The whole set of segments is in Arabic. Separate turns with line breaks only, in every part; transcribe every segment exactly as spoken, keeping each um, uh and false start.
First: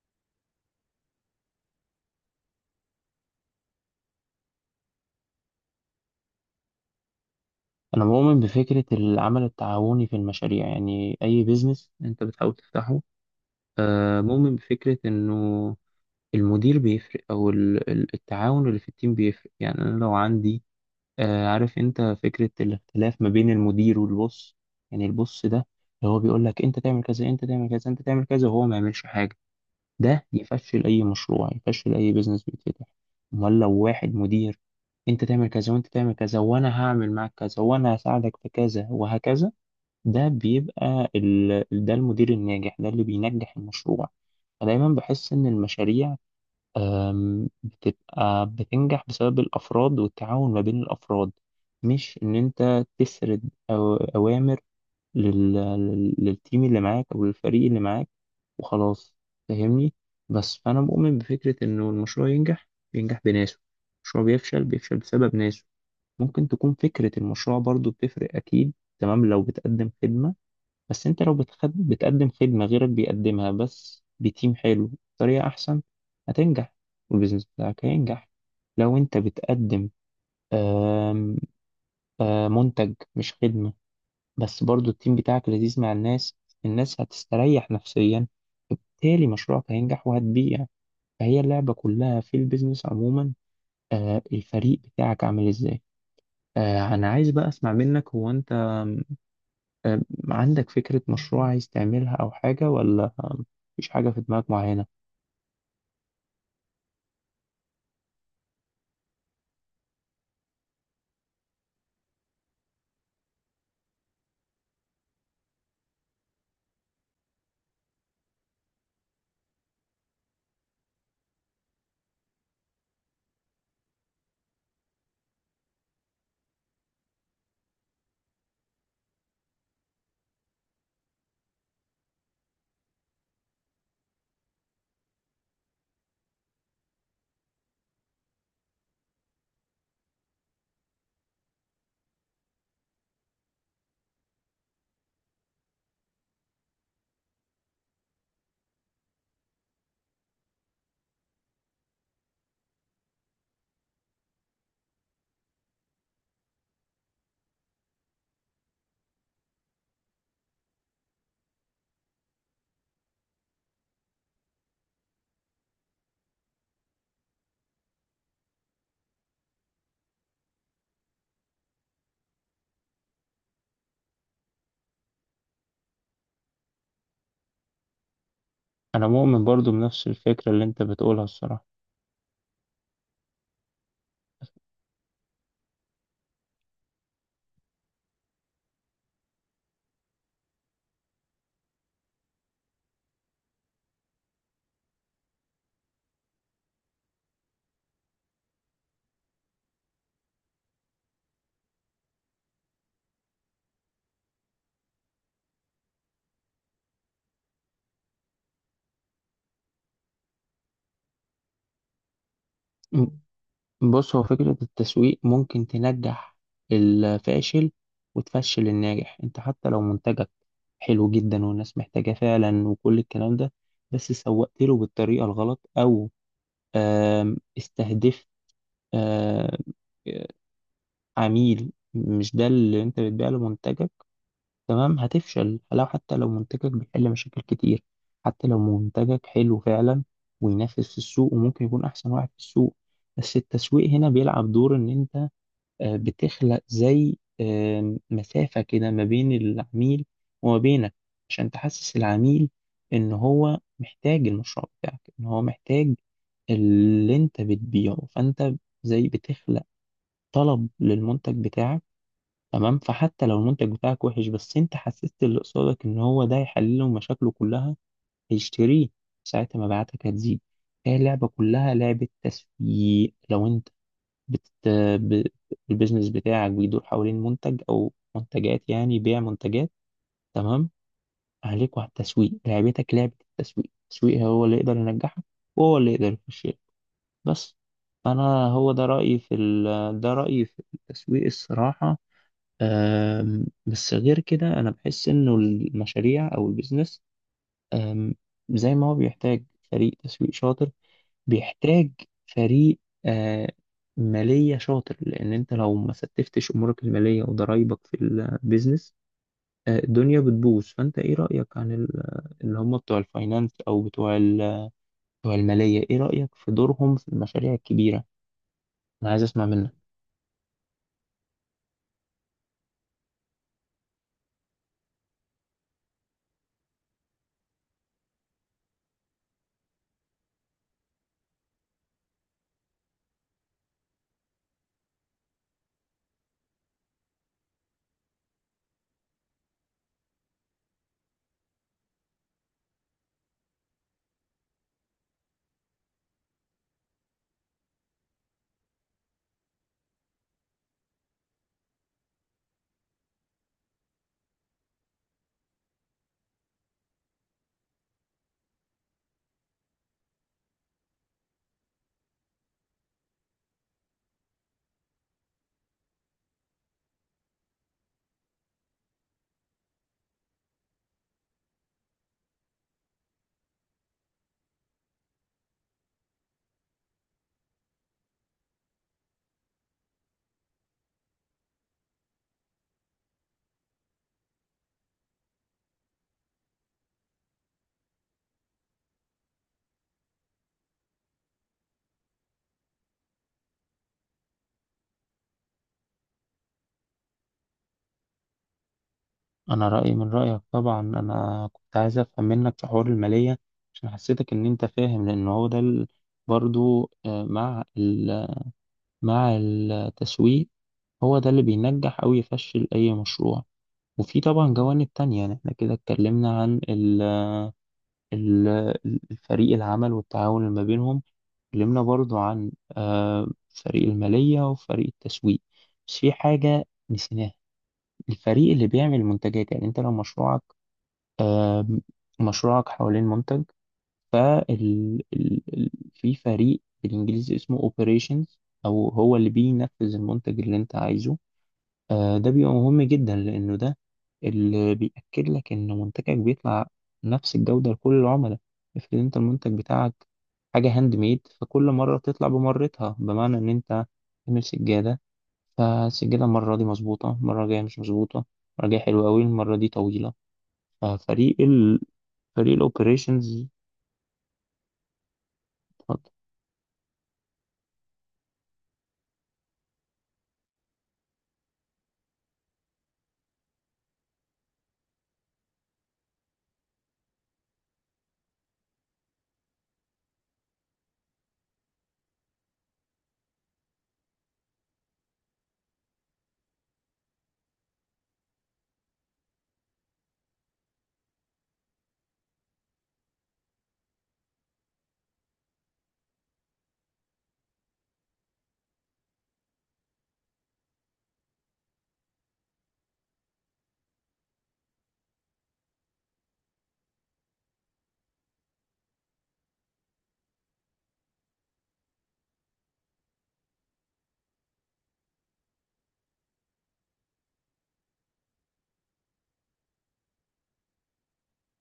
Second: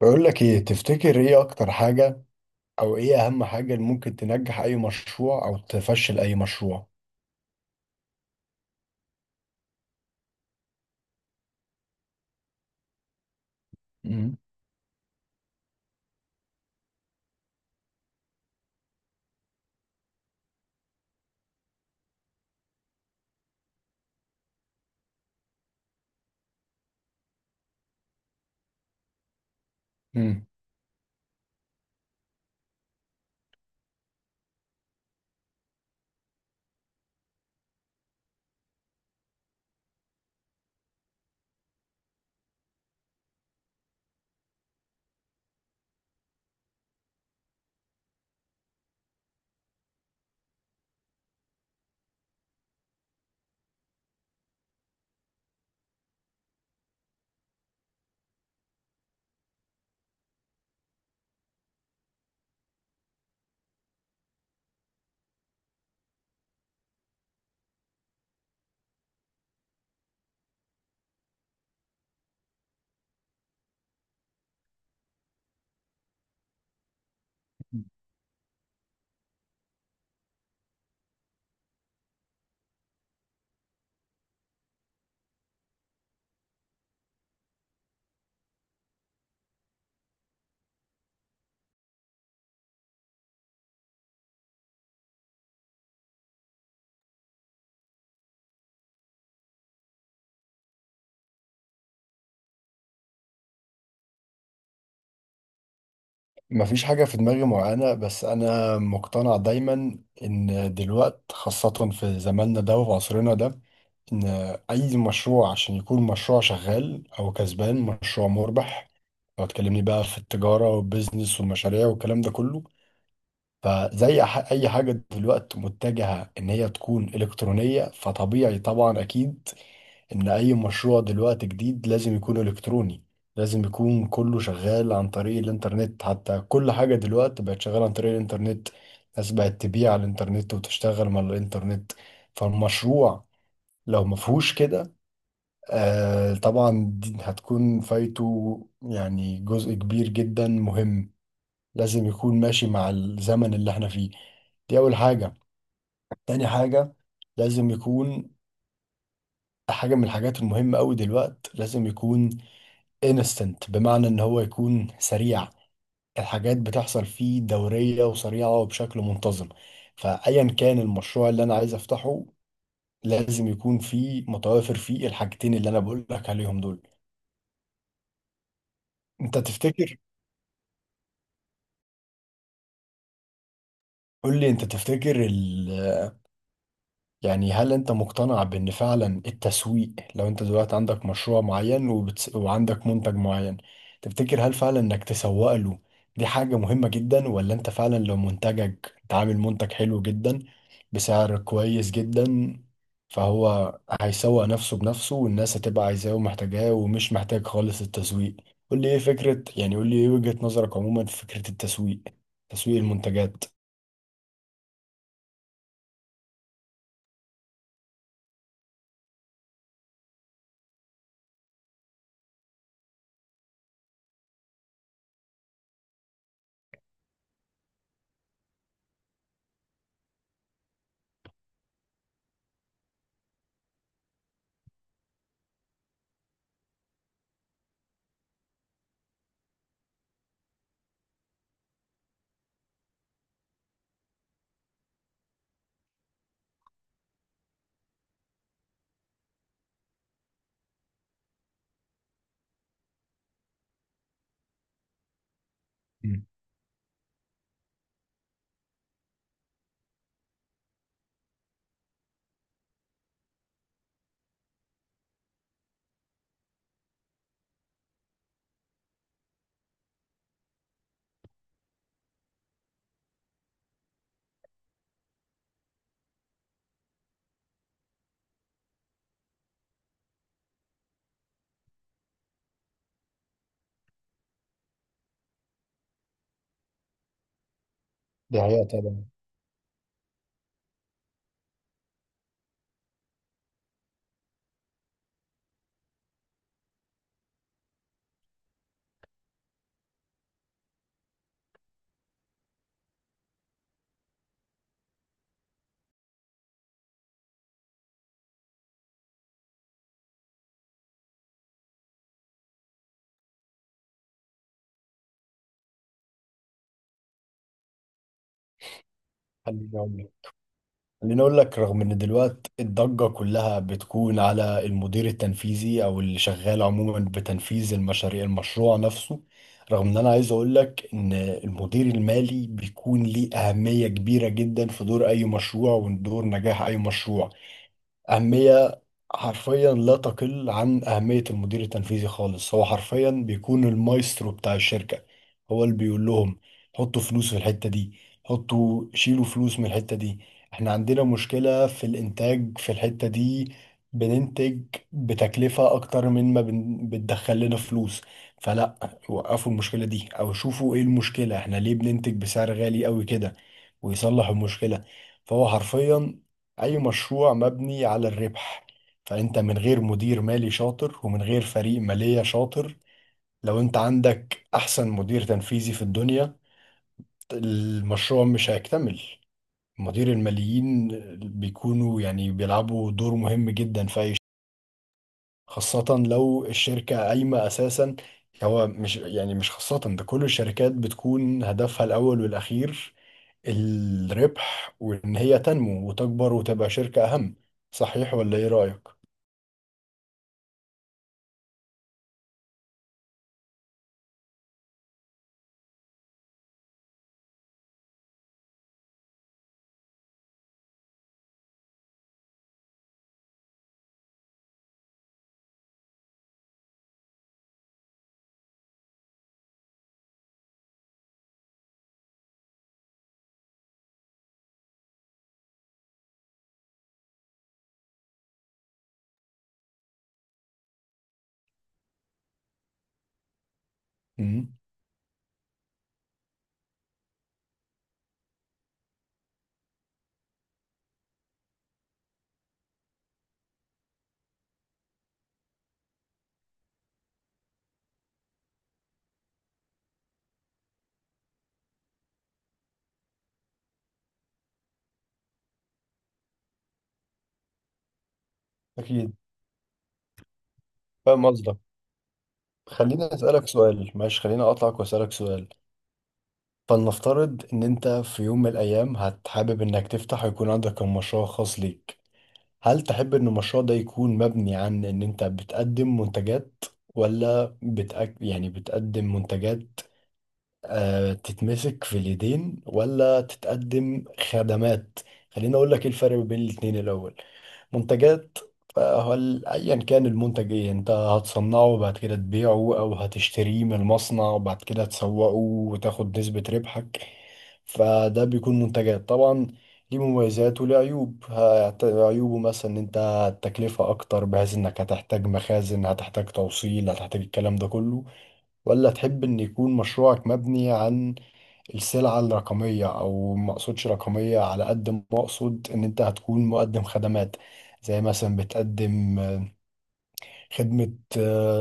بقول لك ايه؟ تفتكر ايه اكتر حاجة، او ايه اهم حاجة اللي ممكن تنجح اي مشروع او تفشل اي مشروع؟
أنا مؤمن بفكرة العمل التعاوني في المشاريع، يعني أي بيزنس أنت بتحاول تفتحه. آه،
مم.
مؤمن بفكرة إنه المدير بيفرق، أو ال- ال- التعاون اللي في التيم بيفرق. يعني أنا لو عندي آه، عارف أنت فكرة الاختلاف ما بين المدير والبوس. يعني البوس ده اللي هو بيقول لك أنت تعمل كذا، أنت تعمل كذا، أنت تعمل كذا، وهو ما يعملش حاجة. ده
امم
يفشل اي مشروع، يفشل اي بيزنس بيتفتح. امال لو واحد مدير، انت تعمل كذا وانت تعمل كذا وانا هعمل معاك كذا وانا هساعدك في كذا وهكذا، ده بيبقى ال... ده المدير الناجح، ده اللي بينجح المشروع. فدايما بحس ان المشاريع أم، بتبقى بتنجح بسبب الافراد والتعاون ما بين الافراد، مش ان انت تسرد أو- اوامر لل... لل- للتيم اللي معاك او للفريق اللي معاك وخلاص. فاهمني؟ بس فأنا مؤمن بفكرة إنه المشروع ينجح، بينجح بناسه، المشروع بيفشل، بيفشل بسبب ناسه. ممكن تكون فكرة المشروع برضو بتفرق، أكيد، تمام، لو بتقدم خدمة. بس أنت لو بتخد... بتقدم خدمة غيرك بيقدمها، بس بتيم حلو بطريقة أحسن، هتنجح والبيزنس بتاعك هينجح. لو أنت بتقدم آم، آم، منتج مش خدمة، بس برضو التيم بتاعك لذيذ مع الناس، الناس هتستريح نفسيا، بالتالي مشروعك هينجح وهتبيع. فهي اللعبة كلها في البيزنس عموما، آه، الفريق بتاعك عامل ازاي. آه، انا عايز بقى اسمع منك، هو انت آم، آم، عندك فكرة مشروع عايز تعملها او حاجة، ولا آم، مفيش حاجة في دماغك معينة؟
مفيش حاجة في دماغي معينة، بس انا مقتنع دايما ان دلوقت، خاصة في زماننا ده وفي عصرنا ده، ان اي مشروع عشان يكون مشروع شغال او كسبان، مشروع مربح، لو تكلمني بقى في التجارة والبيزنس والمشاريع والكلام ده كله، فزي ح- اي حاجه دلوقتي متجهه ان هي تكون الكترونيه، فطبيعي طبعا اكيد ان اي مشروع دلوقتي جديد لازم يكون الكتروني، لازم يكون كله شغال عن طريق الانترنت. حتى كل حاجه دلوقتي بقت شغاله عن طريق الانترنت، الناس بقت تبيع على الانترنت وتشتغل من الانترنت. فالمشروع لو مفهوش كده، آه طبعا دي هتكون فايته، يعني جزء كبير جدا مهم. لازم يكون ماشي مع الزمن اللي احنا فيه. دي أول حاجة. تاني حاجة، لازم يكون حاجة من الحاجات المهمة أوي دلوقت، لازم يكون instant، بمعنى إن هو يكون سريع، الحاجات بتحصل فيه دورية وسريعة وبشكل منتظم. فأيا كان المشروع اللي أنا عايز أفتحه، لازم يكون فيه، متوافر فيه الحاجتين اللي أنا بقول لك عليهم دول.
انا
أنت
مؤمن برضو
تفتكر،
بنفس الفكرة اللي انت بتقولها الصراحة.
قول لي أنت تفتكر، يعني هل انت مقتنع بان فعلا التسويق، لو انت دلوقتي عندك مشروع معين وبتس... وعندك منتج معين، تفتكر هل فعلا انك تسوق له دي حاجة مهمة جدا، ولا انت فعلا لو منتجك، انت عامل منتج حلو جدا بسعر كويس جدا، فهو هيسوق نفسه بنفسه والناس هتبقى عايزاه ومحتاجاه ومش محتاج خالص التسويق؟ قول لي ايه فكرة، يعني قول لي ايه وجهة نظرك عموما في فكرة التسويق، تسويق
م-
المنتجات؟
بص، هو فكرة التسويق ممكن تنجح الفاشل وتفشل الناجح. انت حتى لو منتجك حلو جدا والناس محتاجاه فعلا وكل الكلام ده، بس سوقت له بالطريقة الغلط، او آم، استهدفت آم، عميل مش ده اللي انت بتبيع له منتجك، تمام، هتفشل. لو حتى لو منتجك بيحل مشاكل كتير، حتى لو منتجك حلو فعلا وينافس في السوق وممكن يكون احسن واحد في السوق، بس التسويق هنا بيلعب دور ان انت آه، بتخلق زي آم، مسافة كده ما بين العميل وما بينك، عشان تحسس العميل ان هو محتاج المشروع بتاعك، ان هو محتاج
مم.
اللي انت بتبيعه. فانت زي بتخلق طلب للمنتج بتاعك، تمام. فحتى لو المنتج بتاعك وحش، بس انت حسست اللي قصادك ان هو ده يحل له مشاكله كلها، هيشتريه، ساعتها مبيعاتك هتزيد. هي اللعبة كلها لعبة تسويق. لو انت بت... ب... البيزنس بتاعك بيدور حوالين منتج او منتجات، يعني بيع منتجات، تمام، عليك وعلى التسويق، لعبتك لعبة التسويق التسويق هو اللي يقدر ينجحك وهو اللي يقدر يخش. بس انا
دي حقيقة
هو ده
طبعا.
رأيي في ال... ده رأيي في التسويق الصراحة. أم، بس غير كده انا بحس انه المشاريع او البيزنس، أم، زي ما هو بيحتاج فريق تسويق شاطر، بيحتاج فريق آه، مالية شاطر، لان انت لو ما ستفتش امورك المالية وضرايبك في البيزنس، آه، الدنيا بتبوظ. فانت ايه رأيك عن ال- اللي هم بتوع الفاينانس، او بتوع ال- بتوع المالية؟ ايه رأيك في دورهم في المشاريع الكبيرة؟ انا عايز اسمع
خليني
منك.
أقول لك. خليني اقول لك، رغم ان دلوقتي الضجة كلها بتكون على المدير التنفيذي او اللي شغال عموما بتنفيذ المشاريع، المشروع نفسه، رغم ان، انا عايز اقول لك ان المدير المالي بيكون ليه اهمية كبيرة جدا في دور اي مشروع ودور نجاح اي مشروع. أهمية حرفيا لا تقل عن أهمية المدير التنفيذي خالص. هو حرفيا بيكون المايسترو بتاع الشركة. هو اللي بيقول لهم حطوا فلوس في الحتة دي، حطوا، شيلوا فلوس من الحتة دي، احنا عندنا مشكلة في الإنتاج في الحتة دي، بننتج بتكلفة أكتر من ما بن- بتدخل لنا فلوس، فلا، وقفوا المشكلة دي أو شوفوا إيه المشكلة، احنا ليه بننتج بسعر غالي أوي كده، ويصلح المشكلة. فهو حرفيا، اي مشروع مبني على الربح، فانت من غير مدير مالي شاطر ومن غير فريق مالية شاطر، لو انت عندك احسن مدير تنفيذي في الدنيا، المشروع مش هيكتمل. مدير الماليين بيكونوا يعني بيلعبوا دور مهم جدا في اي ش- خاصة لو الشركة قايمة اساسا. هو مش يعني مش خاصة ده، كل الشركات بتكون هدفها الاول والاخير الربح، وان هي تنمو وتكبر وتبقى شركة اهم. صحيح ولا ايه رأيك؟
انا رايي من رايك طبعا. انا كنت عايز افهم منك في حوار الماليه عشان حسيتك ان انت فاهم، لان هو ده ال- برضو آه، مع ال- مع التسويق، هو ده اللي بينجح او يفشل اي مشروع. وفي طبعا جوانب تانية، يعني احنا كده اتكلمنا عن ال- ال- الفريق العمل والتعاون اللي ما بينهم، اتكلمنا برضو عن آه، فريق الماليه وفريق التسويق، بس في حاجه نسيناها، الفريق اللي بيعمل المنتجات. يعني انت لو مشروعك مشروعك حوالين منتج، فال
مم.
ال... ال... في فريق بالإنجليزي اسمه operations، أو هو اللي بينفذ المنتج اللي أنت عايزه. آه، ده بيبقى مهم جدا، لأنه ده اللي بيأكد لك إن منتجك بيطلع نفس الجودة لكل العملاء. افرض أنت المنتج بتاعك حاجة هاند ميد، فكل مرة تطلع بمرتها، بمعنى إن أنت تعمل سجادة، فالسجادة المرة دي مظبوطة، المرة الجاية مش مظبوطة، المرة الجاية حلوة
أكيد،
أوي، المرة دي طويلة.
فاهم
ففريق،
قصدك.
فريق
خليني
الاوبريشنز.
أسألك سؤال، ماشي، خليني أقطعك وأسألك سؤال.
اتفضل.
فلنفترض إن أنت في يوم من الأيام هتحابب إنك تفتح ويكون عندك مشروع خاص ليك، هل تحب إن المشروع ده يكون مبني عن إن أنت بتقدم منتجات، ولا بتأك... يعني بتقدم منتجات، آه، تتمسك في اليدين، ولا تتقدم خدمات؟ خليني اقول لك ايه الفرق بين الاتنين. الاول، منتجات، فهل ايا كان المنتج ايه، انت هتصنعه وبعد كده تبيعه او هتشتريه من المصنع وبعد كده تسوقه وتاخد نسبة ربحك، فده بيكون منتجات طبعا. ليه مميزات وليه عيوب، هت- عيوبه مثلا ان انت التكلفة اكتر، بحيث انك هتحتاج مخازن، هتحتاج توصيل، هتحتاج الكلام ده كله. ولا تحب ان يكون مشروعك مبني عن السلعة الرقمية، او ما اقصدش رقمية على قد ما اقصد ان انت هتكون مقدم خدمات، زي مثلا بتقدم خدمة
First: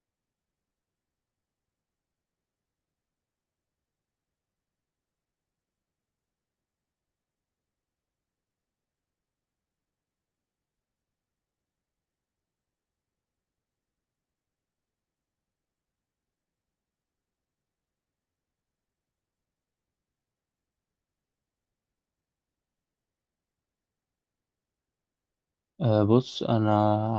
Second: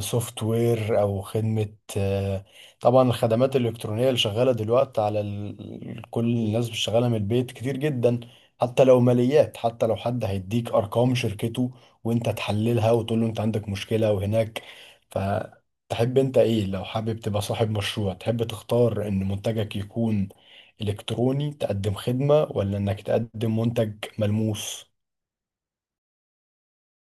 سوفت وير أو خدمة، آه، طبعا الخدمات الإلكترونية اللي شغالة دلوقتي على ال... كل الناس شغالة من البيت كتير جدا، حتى لو ماليات، حتى لو حد هيديك أرقام شركته وأنت تحللها وتقول له أنت عندك مشكلة وهناك. فتحب أنت إيه، لو حابب تبقى صاحب مشروع، تحب تختار إن منتجك يكون إلكتروني تقدم خدمة، ولا إنك تقدم منتج ملموس؟
أه، بص، انا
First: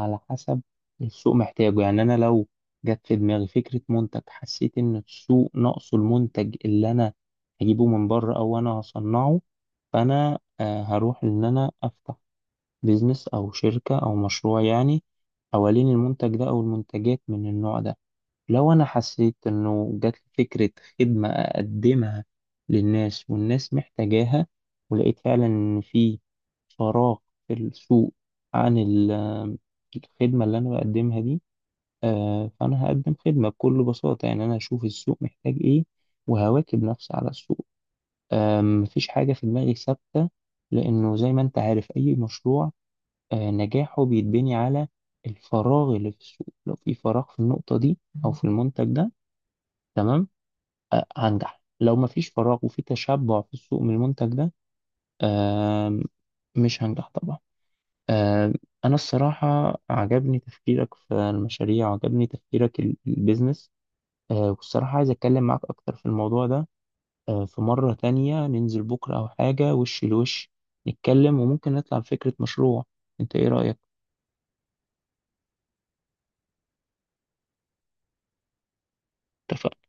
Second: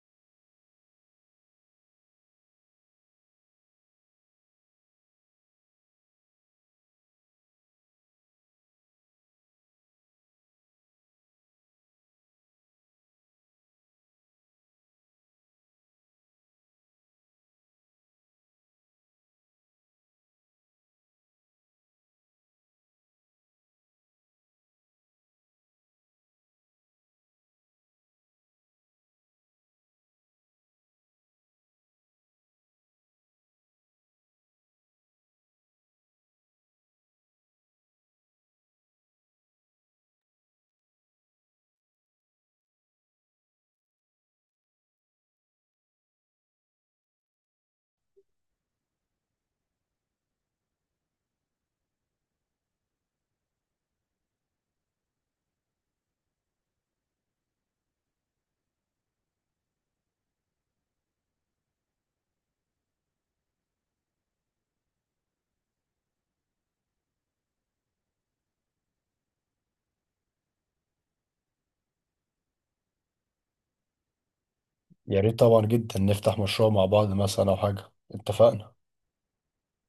على حسب السوق محتاجه، يعني انا لو جت في دماغي فكره منتج، حسيت ان السوق ناقصه المنتج اللي انا هجيبه من بره او انا هصنعه، فانا أه هروح ان انا افتح بيزنس او شركه او مشروع، يعني حوالين المنتج ده او المنتجات من النوع ده. لو أنا حسيت إنه جات لي فكرة خدمة أقدمها للناس والناس محتاجاها، ولقيت فعلا إن في فراغ في السوق عن ال- الخدمة اللي أنا بقدمها دي، آه، فأنا هقدم خدمة بكل بساطة. يعني أنا هشوف السوق محتاج إيه وهواكب نفسي على السوق. آه، مفيش حاجة في دماغي ثابتة، لأنه زي ما أنت عارف أي مشروع آه، نجاحه بيتبني على الفراغ اللي في السوق. لو في فراغ في النقطة دي أو في المنتج ده، تمام، آه، هنجح. لو مفيش فراغ وفي تشبع في السوق من المنتج ده، آم، مش هنجح طبعا. آم، أنا الصراحة عجبني تفكيرك في المشاريع، وعجبني تفكيرك ال- البيزنس، آه، والصراحة عايز أتكلم معاك أكتر في الموضوع ده. آه، في مرة تانية ننزل بكرة أو حاجة، وش لوش نتكلم وممكن نطلع بفكرة مشروع. أنت إيه رأيك؟
يا ريت طبعا جدا نفتح مشروع مع بعض مثلا او حاجة. اتفقنا.
اتفقنا؟